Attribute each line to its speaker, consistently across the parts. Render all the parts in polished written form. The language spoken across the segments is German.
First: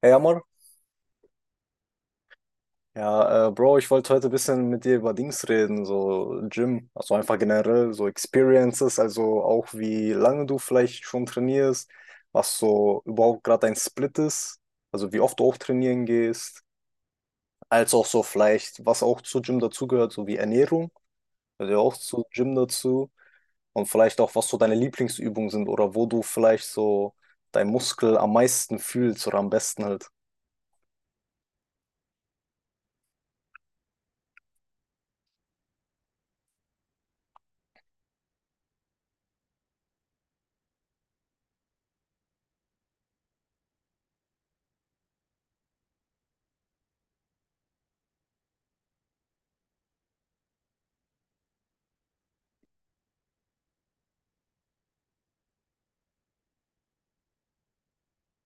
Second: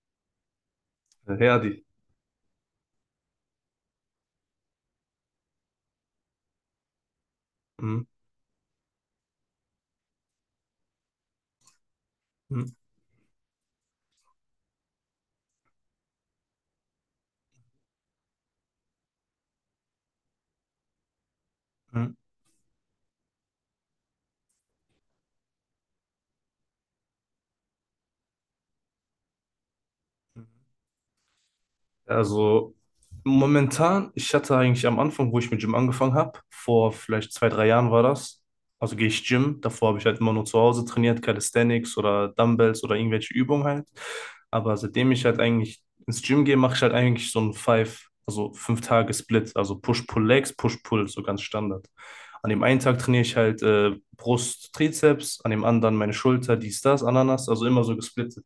Speaker 1: Hey Amor,
Speaker 2: Herdi.
Speaker 1: ja, Bro, ich wollte heute ein bisschen mit dir über Dings reden, so Gym, also einfach generell
Speaker 2: Mhm.
Speaker 1: so Experiences, also auch wie lange du vielleicht schon trainierst, was so überhaupt gerade dein Split ist, also wie oft du auch trainieren gehst, als auch so vielleicht, was auch zu Gym dazugehört, so wie Ernährung, also auch
Speaker 2: Mhm.
Speaker 1: zu Gym dazu, und vielleicht auch, was so deine Lieblingsübungen sind oder wo du vielleicht so dein Muskel am meisten fühlst oder am besten halt.
Speaker 2: Mhm. Also momentan, ich hatte eigentlich am Anfang, wo ich mit Gym angefangen habe, vor vielleicht zwei, drei Jahren war das, also gehe ich Gym. Davor habe ich halt immer nur zu Hause trainiert, Calisthenics oder Dumbbells oder irgendwelche Übungen halt. Aber seitdem ich halt eigentlich ins Gym gehe, mache ich halt eigentlich so einen Five, also 5 Tage Split, also Push-Pull-Legs, Push-Pull, so ganz Standard. An dem einen Tag trainiere ich halt Brust, Trizeps, an dem anderen meine Schulter, dies, das, Ananas, also immer so gesplittet.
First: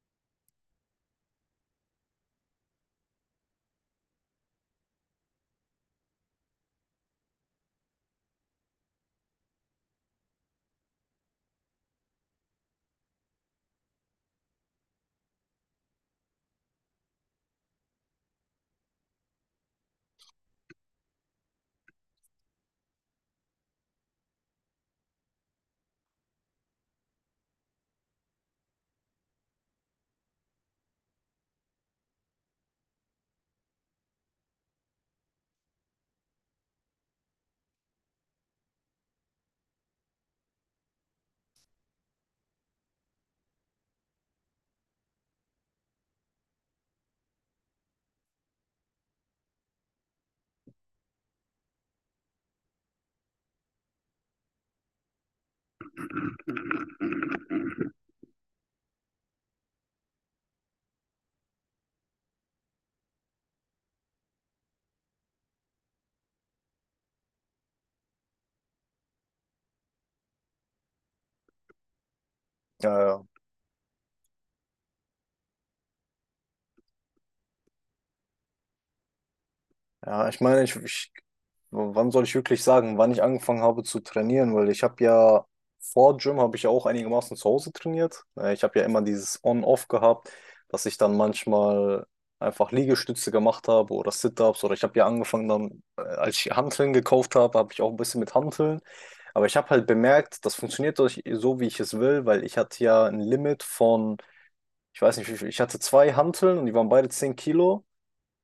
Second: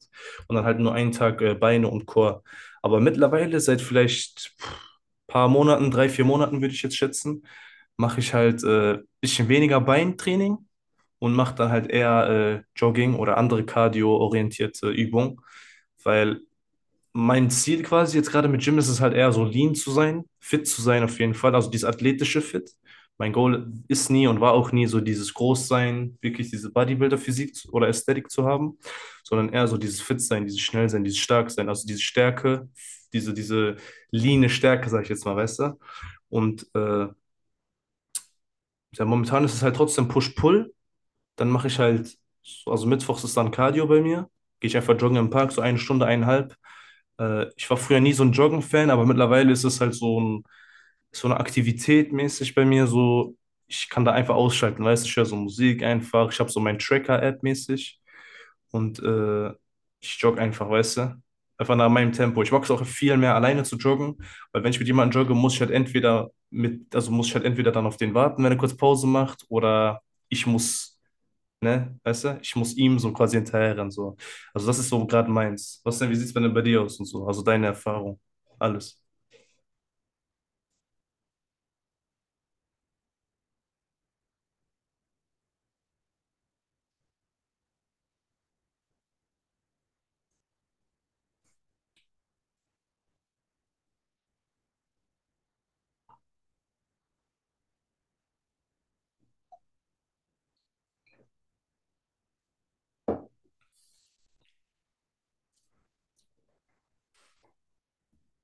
Speaker 2: Und dann halt nur einen Tag Beine und Core. Aber mittlerweile, seit vielleicht paar Monaten, drei, vier Monaten würde ich jetzt schätzen, mache ich halt bisschen weniger Beintraining und mache dann halt eher Jogging oder andere cardio-orientierte Übungen, weil mein Ziel quasi jetzt gerade mit Gym ist es halt eher so lean zu sein, fit zu sein auf jeden Fall, also dieses athletische Fit. Mein Goal ist nie und war auch nie so dieses Großsein, wirklich diese Bodybuilder-Physik zu- oder Ästhetik zu haben, sondern eher so dieses Fit-Sein, dieses schnell sein, dieses stark sein, also diese Stärke, diese leane Stärke, sag ich jetzt mal, weißt du? Und äh, ja, momentan ist es halt trotzdem Push-Pull, dann mache ich halt, so, also mittwochs ist dann Cardio bei mir. Gehe ich einfach joggen im Park, so eine Stunde, 1,5. Ich war früher nie so ein Joggen-Fan, aber mittlerweile ist es halt so ein, so eine Aktivität mäßig bei mir. So, ich kann da einfach ausschalten, weißt du, ich höre so Musik einfach. Ich habe so mein Tracker-App mäßig und ich jogge einfach, weißt du. Einfach nach meinem Tempo. Ich mag es auch viel mehr alleine zu joggen, weil wenn ich mit jemandem jogge, muss ich halt entweder mit, also muss ich halt entweder dann auf den warten, wenn er kurz Pause macht, oder ich muss ne? Weißt du? Ich muss
Speaker 1: Ja,
Speaker 2: ihm so
Speaker 1: ja,
Speaker 2: quasi hinterherrennen, so. Also das ist so gerade meins. Was denn, wie sieht's bei dir aus und so? Also deine Erfahrung, alles.
Speaker 1: ja, ja, ich meine, wann soll ich wirklich sagen, wann ich angefangen habe zu trainieren, weil ich habe ja vor Gym habe ich ja auch einigermaßen zu Hause trainiert. Ich habe ja immer dieses On-Off gehabt, dass ich dann manchmal einfach Liegestütze gemacht habe oder Sit-Ups, oder ich habe ja angefangen dann, als ich Hanteln gekauft habe, habe ich auch ein bisschen mit Hanteln. Aber ich habe halt bemerkt, das funktioniert doch so, wie ich es will, weil ich hatte ja ein Limit von, ich weiß nicht, ich hatte zwei Hanteln und die waren beide 10 kg.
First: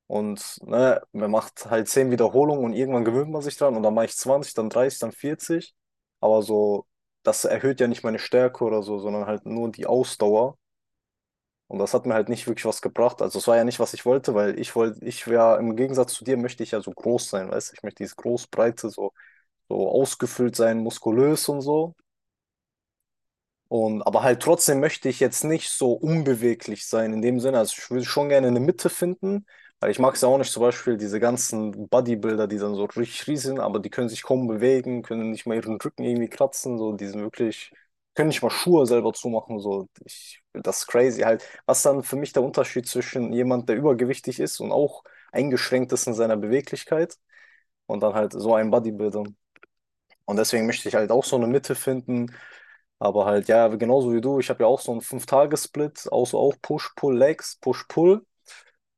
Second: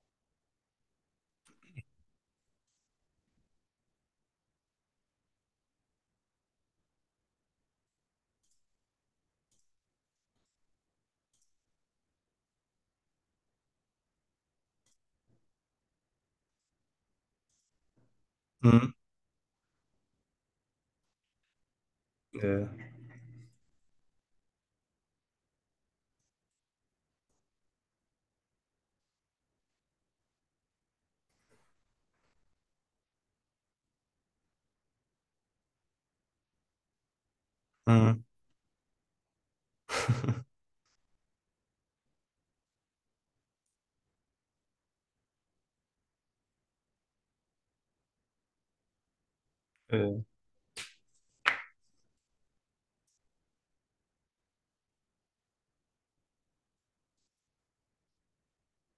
Speaker 1: Und ne, man macht halt 10 Wiederholungen und irgendwann gewöhnt man sich dran und dann mache ich 20, dann 30, dann 40. Aber so, das erhöht ja nicht meine Stärke oder so, sondern halt nur die Ausdauer. Und das hat mir halt nicht wirklich was gebracht. Also es war ja nicht, was ich wollte, weil ich wollte, ich wäre, im Gegensatz zu dir, möchte ich ja so groß sein, weißt du? Ich möchte dieses Großbreite,
Speaker 2: Mhm.
Speaker 1: so, so ausgefüllt sein, muskulös und so.
Speaker 2: Ja.
Speaker 1: Und, aber halt trotzdem möchte ich jetzt nicht so unbeweglich sein in dem Sinne. Also ich will schon gerne eine Mitte finden, weil ich mag es ja auch nicht, zum Beispiel diese ganzen Bodybuilder, die dann so richtig riesig sind, aber die können sich kaum bewegen, können nicht mal ihren Rücken irgendwie kratzen, so die sind wirklich,
Speaker 2: Mhm.
Speaker 1: können nicht mal Schuhe selber zumachen, so ich, das ist crazy halt. Was dann für mich der Unterschied zwischen jemand, der übergewichtig ist und auch eingeschränkt ist in seiner Beweglichkeit und dann halt so einem Bodybuilder.
Speaker 2: Äh,
Speaker 1: Und deswegen möchte ich halt auch so eine Mitte finden, aber halt, ja, genauso wie du, ich habe ja auch so einen Fünf-Tage-Split, also auch Push-Pull-Legs, Push-Pull.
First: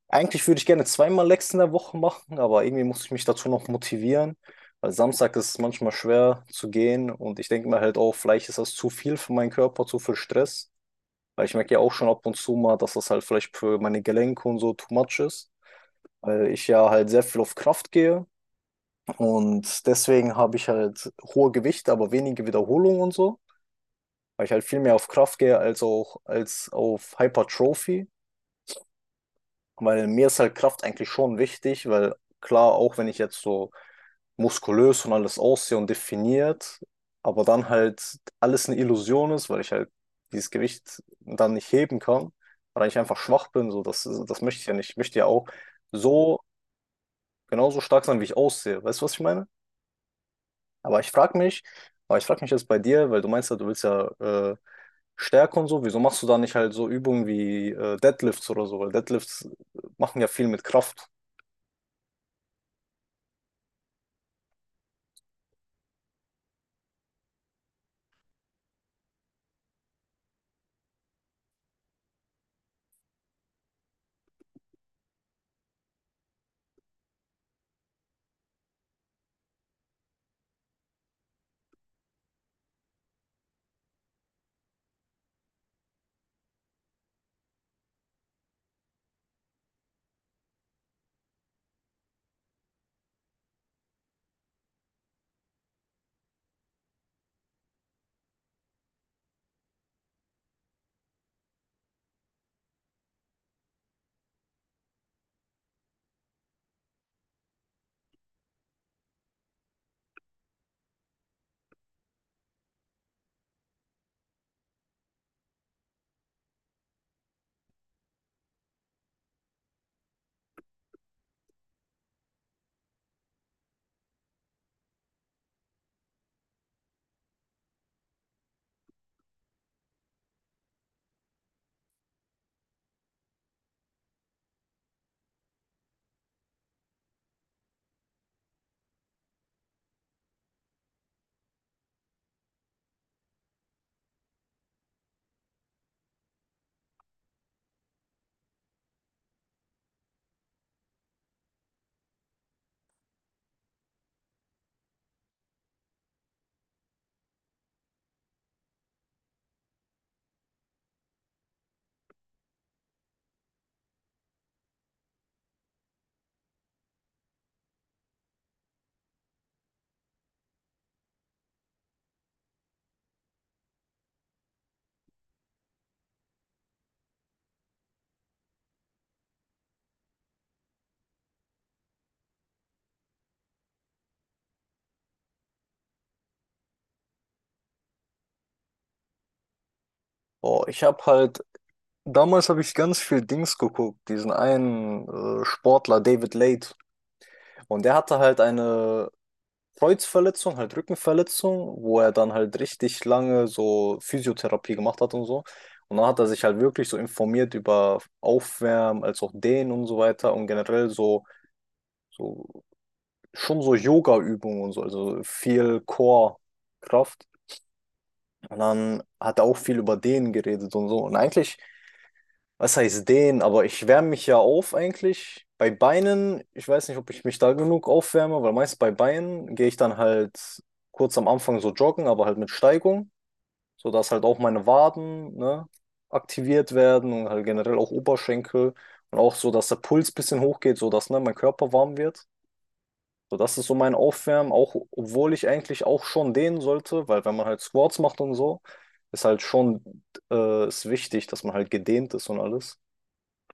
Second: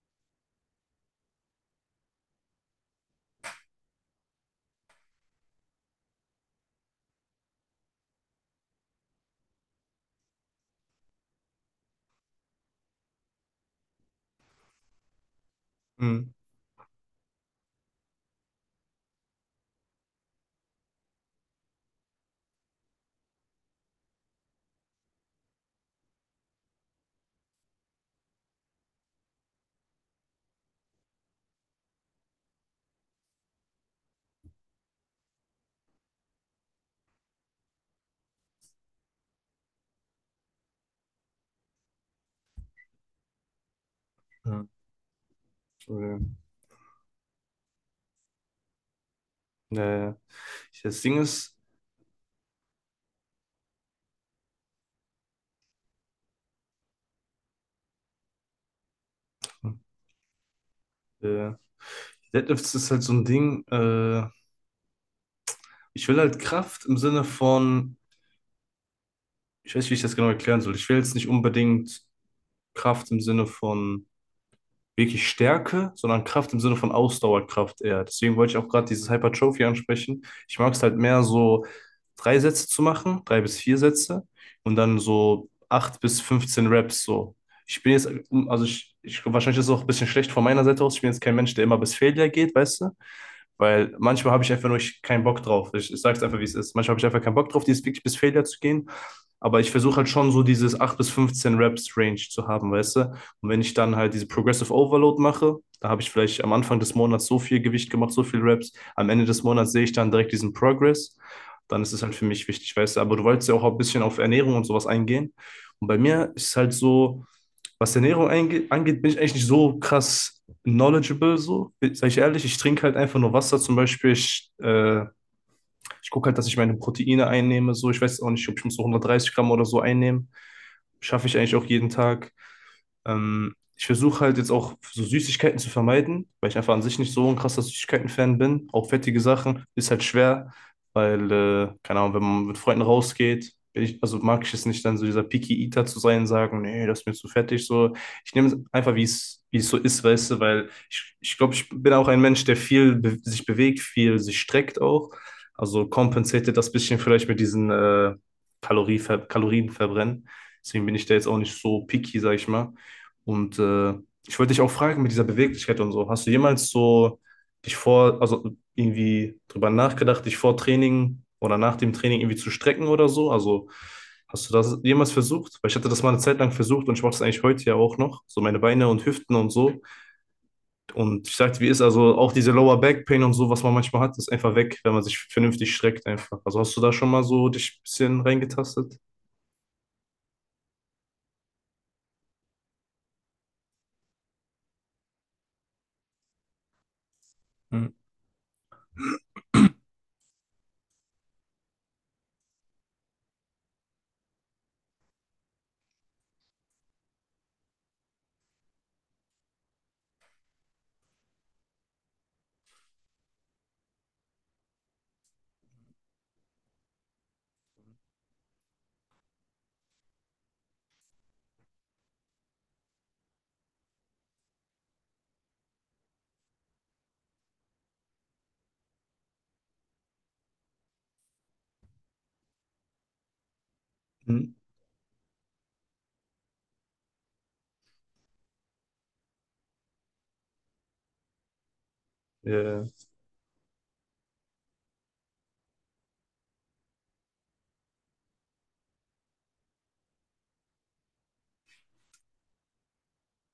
Speaker 1: Eigentlich würde ich gerne zweimal Legs in der Woche machen, aber irgendwie muss ich mich dazu noch motivieren, weil Samstag ist es manchmal schwer zu gehen und ich denke mir halt auch, vielleicht ist das zu viel für meinen Körper, zu viel Stress, weil ich merke ja auch schon ab und zu mal, dass das halt vielleicht für meine Gelenke und so too much ist,
Speaker 2: mhm.
Speaker 1: weil ich ja halt sehr viel auf Kraft gehe und deswegen habe ich halt hohe Gewichte, aber wenige Wiederholungen und so. Weil ich halt viel mehr auf Kraft gehe als auf Hypertrophie, weil mir ist halt Kraft eigentlich schon wichtig, weil klar, auch wenn ich jetzt so muskulös und alles aussehe und definiert, aber dann halt alles eine Illusion ist, weil ich halt dieses Gewicht dann nicht heben kann, weil ich einfach schwach bin, so das, das möchte ich
Speaker 2: Ja.
Speaker 1: ja nicht. Ich möchte ja auch
Speaker 2: Entschuldigung.
Speaker 1: so genauso stark sein, wie ich aussehe. Weißt du, was ich meine?
Speaker 2: Naja.
Speaker 1: Aber
Speaker 2: Das
Speaker 1: ich
Speaker 2: Ding
Speaker 1: frage
Speaker 2: ist,
Speaker 1: mich, aber ich frage mich jetzt bei dir, weil du meinst ja, du willst ja stärker und so, wieso machst du da nicht halt so Übungen wie Deadlifts oder so? Weil Deadlifts machen ja viel mit Kraft.
Speaker 2: äh, Deadlifts ist halt so ein Ding, ich will halt Kraft im Sinne von, ich weiß nicht, wie ich das genau erklären soll. Ich will jetzt nicht unbedingt Kraft im Sinne von wirklich Stärke, sondern Kraft im Sinne von Ausdauerkraft eher. Deswegen wollte ich auch gerade dieses Hypertrophy ansprechen. Ich mag es halt mehr so drei Sätze zu machen, drei bis vier Sätze und dann so 8 bis 15 Reps so. Ich bin jetzt, wahrscheinlich ist es auch ein bisschen schlecht von meiner Seite aus. Ich bin jetzt kein Mensch, der immer bis Failure geht, weißt du? Weil manchmal habe ich einfach keinen Bock drauf. Ich sage es einfach, wie es ist. Manchmal habe ich einfach keinen Bock drauf, dieses wirklich bis Failure zu gehen. Aber ich versuche halt schon so dieses 8 bis 15 Reps Range zu haben, weißt du? Und wenn ich dann halt diese Progressive Overload mache, da habe ich vielleicht am Anfang des Monats so viel Gewicht gemacht, so viel Reps. Am Ende des Monats sehe ich dann direkt diesen Progress. Dann ist es halt für mich wichtig, weißt du. Aber du wolltest ja auch ein bisschen auf Ernährung und sowas eingehen. Und bei mir ist es halt so, was Ernährung angeht, bin ich eigentlich nicht so krass knowledgeable, so, sage ich ehrlich. Ich trinke halt einfach nur Wasser zum Beispiel. Ich gucke halt, dass ich meine Proteine einnehme, so. Ich weiß auch nicht, ob ich muss so 130 Gramm oder so einnehmen. Schaffe ich eigentlich auch jeden Tag. Ich versuche halt jetzt auch so Süßigkeiten zu vermeiden, weil ich einfach an sich nicht so ein krasser Süßigkeiten-Fan bin. Auch fettige Sachen ist halt schwer, weil, keine Ahnung, wenn man mit Freunden rausgeht, bin ich, also mag ich es nicht, dann so dieser Picky Eater zu sein, sagen, nee, das ist mir zu fettig. So, ich nehme es einfach, wie es so ist, weißt du, weil ich glaube, ich bin auch ein Mensch, der viel be sich bewegt, viel sich streckt auch. Also kompensiert das bisschen vielleicht mit diesen Kaloriever Kalorienverbrennen. Deswegen bin ich da jetzt auch nicht so picky, sag ich mal. Und äh, Ich wollte dich auch fragen mit dieser Beweglichkeit und so. Hast du jemals so also irgendwie drüber nachgedacht, dich vor Training oder nach dem Training irgendwie zu strecken oder so? Also hast du das jemals versucht? Weil ich hatte das mal eine Zeit lang versucht und ich mache das eigentlich heute ja auch noch. So meine Beine und Hüften und so. Und ich sagte, wie ist also auch diese Lower Back Pain und so, was man manchmal hat, ist einfach weg, wenn man sich vernünftig streckt einfach. Also hast du da schon mal so dich ein bisschen reingetastet?
Speaker 1: Boah, ich habe halt, damals habe ich ganz viel Dings geguckt, diesen einen Sportler, David Late. Und
Speaker 2: Hm.
Speaker 1: der hatte halt eine Kreuzverletzung, halt Rückenverletzung, wo er dann halt richtig lange so Physiotherapie gemacht hat und so. Und dann hat er sich halt wirklich so informiert über Aufwärmen, als auch Dehnen und so weiter und generell so. So, schon so Yoga-Übungen und so, also viel Core-Kraft. Und dann hat er auch viel über Dehnen geredet und so. Und eigentlich, was heißt Dehnen? Aber ich wärme mich ja auf eigentlich. Bei Beinen, ich weiß nicht, ob ich mich da genug aufwärme, weil meist bei Beinen gehe ich dann halt kurz am Anfang so joggen, aber halt mit Steigung, sodass halt auch
Speaker 2: Mhm.
Speaker 1: meine Waden, ne, aktiviert werden und halt generell auch Oberschenkel und auch so, dass der Puls ein bisschen hochgeht, sodass, ne, mein Körper warm wird.
Speaker 2: Ja.
Speaker 1: So, das ist so mein Aufwärmen, auch obwohl ich eigentlich auch schon dehnen sollte, weil wenn man halt Squats macht und so, ist halt schon ist wichtig, dass man halt gedehnt ist und alles.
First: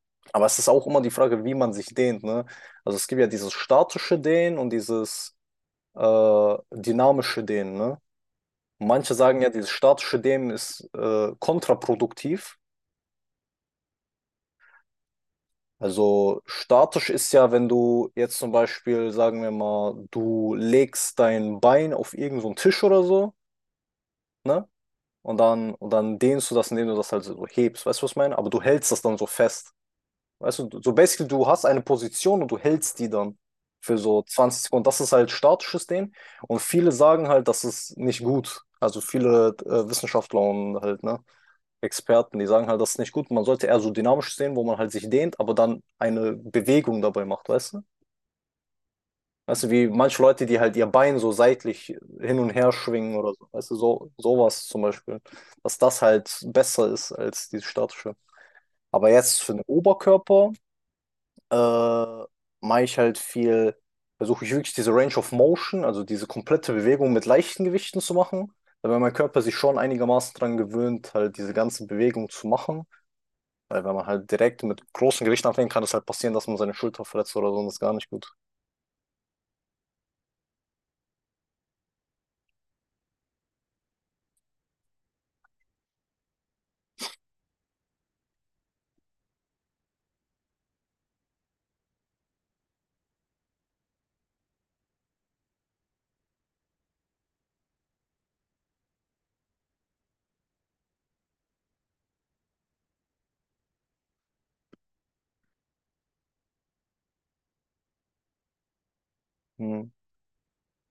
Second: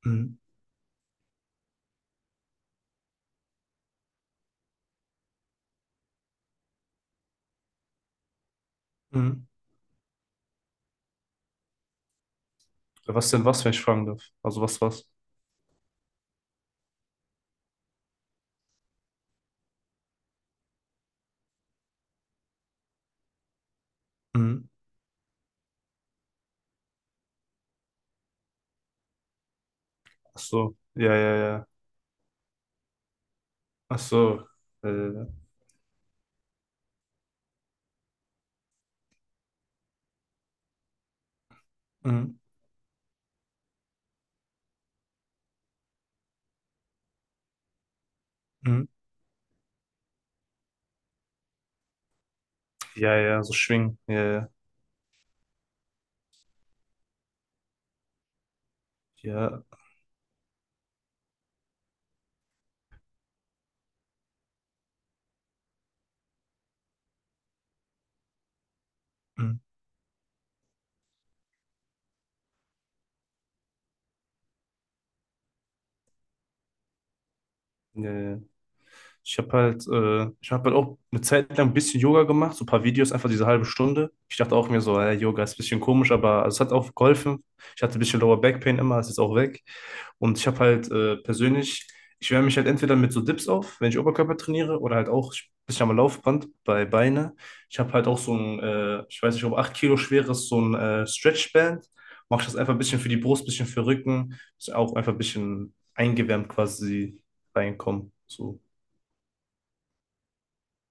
Speaker 2: Mhm.
Speaker 1: Aber es ist auch immer die Frage, wie man sich dehnt, ne? Also es gibt ja dieses statische Dehnen und dieses dynamische Dehnen, ne? Manche sagen
Speaker 2: Mhm.
Speaker 1: ja, dieses statische Dehnen ist kontraproduktiv.
Speaker 2: Was denn was, wenn ich fragen darf? Also was, was?
Speaker 1: Also statisch ist ja, wenn du jetzt zum Beispiel, sagen wir mal, du legst dein Bein auf irgendeinen so einen Tisch oder so, ne?
Speaker 2: Mhm.
Speaker 1: Und dann dehnst du das, indem du das halt so hebst. Weißt du, was ich meine? Aber du hältst das dann so fest.
Speaker 2: Ach
Speaker 1: Weißt du,
Speaker 2: so,
Speaker 1: so
Speaker 2: ja,
Speaker 1: basically,
Speaker 2: ja,
Speaker 1: du hast
Speaker 2: ja.
Speaker 1: eine Position und du hältst die dann für
Speaker 2: Ach
Speaker 1: so
Speaker 2: so,
Speaker 1: 20 Sekunden. Das ist halt
Speaker 2: mhm.
Speaker 1: statisches Dehnen. Und viele sagen halt, das ist nicht gut. Also viele Wissenschaftler und halt, ne, Experten, die sagen halt, das ist nicht gut. Man sollte eher so dynamisches Dehnen, wo man halt sich dehnt, aber dann eine Bewegung dabei macht, weißt du?
Speaker 2: Mhm.
Speaker 1: Weißt du, wie manche Leute, die halt ihr Bein so seitlich hin und her schwingen
Speaker 2: Ja,
Speaker 1: oder
Speaker 2: ja,
Speaker 1: so.
Speaker 2: so
Speaker 1: Weißt du,
Speaker 2: schwingen,
Speaker 1: so,
Speaker 2: ja, ja,
Speaker 1: sowas zum Beispiel. Dass das halt besser ist als dieses statische. Aber jetzt für den
Speaker 2: ja,
Speaker 1: Oberkörper äh, mache ich halt viel, versuche ich wirklich diese Range of Motion, also diese komplette Bewegung mit leichten Gewichten zu machen. Weil mein Körper sich
Speaker 2: mhm.
Speaker 1: schon einigermaßen daran gewöhnt, halt diese ganze Bewegung zu machen. Weil wenn man halt direkt mit großen Gewichten anfängt, kann es halt passieren, dass man seine Schulter verletzt oder so und das ist gar nicht
Speaker 2: Ja,
Speaker 1: gut.
Speaker 2: ja. Ich habe halt auch eine Zeit lang ein bisschen Yoga gemacht, so ein paar Videos, einfach diese halbe Stunde. Ich dachte auch mir so, Yoga ist ein bisschen komisch, aber also es hat auch geholfen. Ich hatte ein bisschen Lower Back Pain immer, es ist auch weg. Und ich habe halt persönlich, ich wärme mich halt entweder mit so Dips auf, wenn ich Oberkörper trainiere, oder halt auch ein bisschen am Laufband bei Beine. Ich habe halt auch so ein, ich weiß nicht, ob 8 Kilo schweres, so ein Stretchband. Mache ich das einfach ein bisschen für die Brust, ein bisschen für den Rücken. Ist auch einfach ein bisschen eingewärmt quasi reinkommen. So.
Speaker 1: Hm.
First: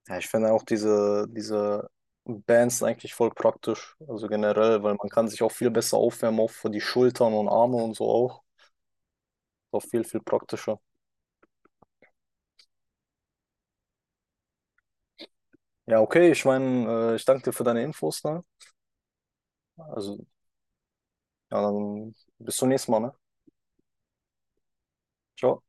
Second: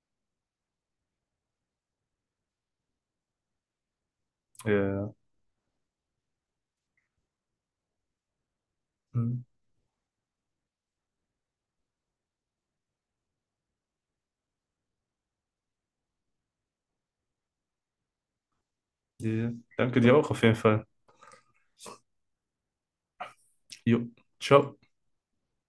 Speaker 1: Ja, ich finde auch diese Bands sind eigentlich voll praktisch, also generell, weil man
Speaker 2: Ja.
Speaker 1: kann sich auch viel besser aufwärmen, auch für die Schultern und Arme und so auch.
Speaker 2: Hm.
Speaker 1: Auch viel praktischer. Ja, okay, ich meine, ich danke dir für deine Infos, ne?
Speaker 2: Ja. Danke dir
Speaker 1: Also,
Speaker 2: auch auf jeden Fall.
Speaker 1: ja, dann bis zum nächsten Mal, ne?
Speaker 2: Jo. Ciao.
Speaker 1: Ciao.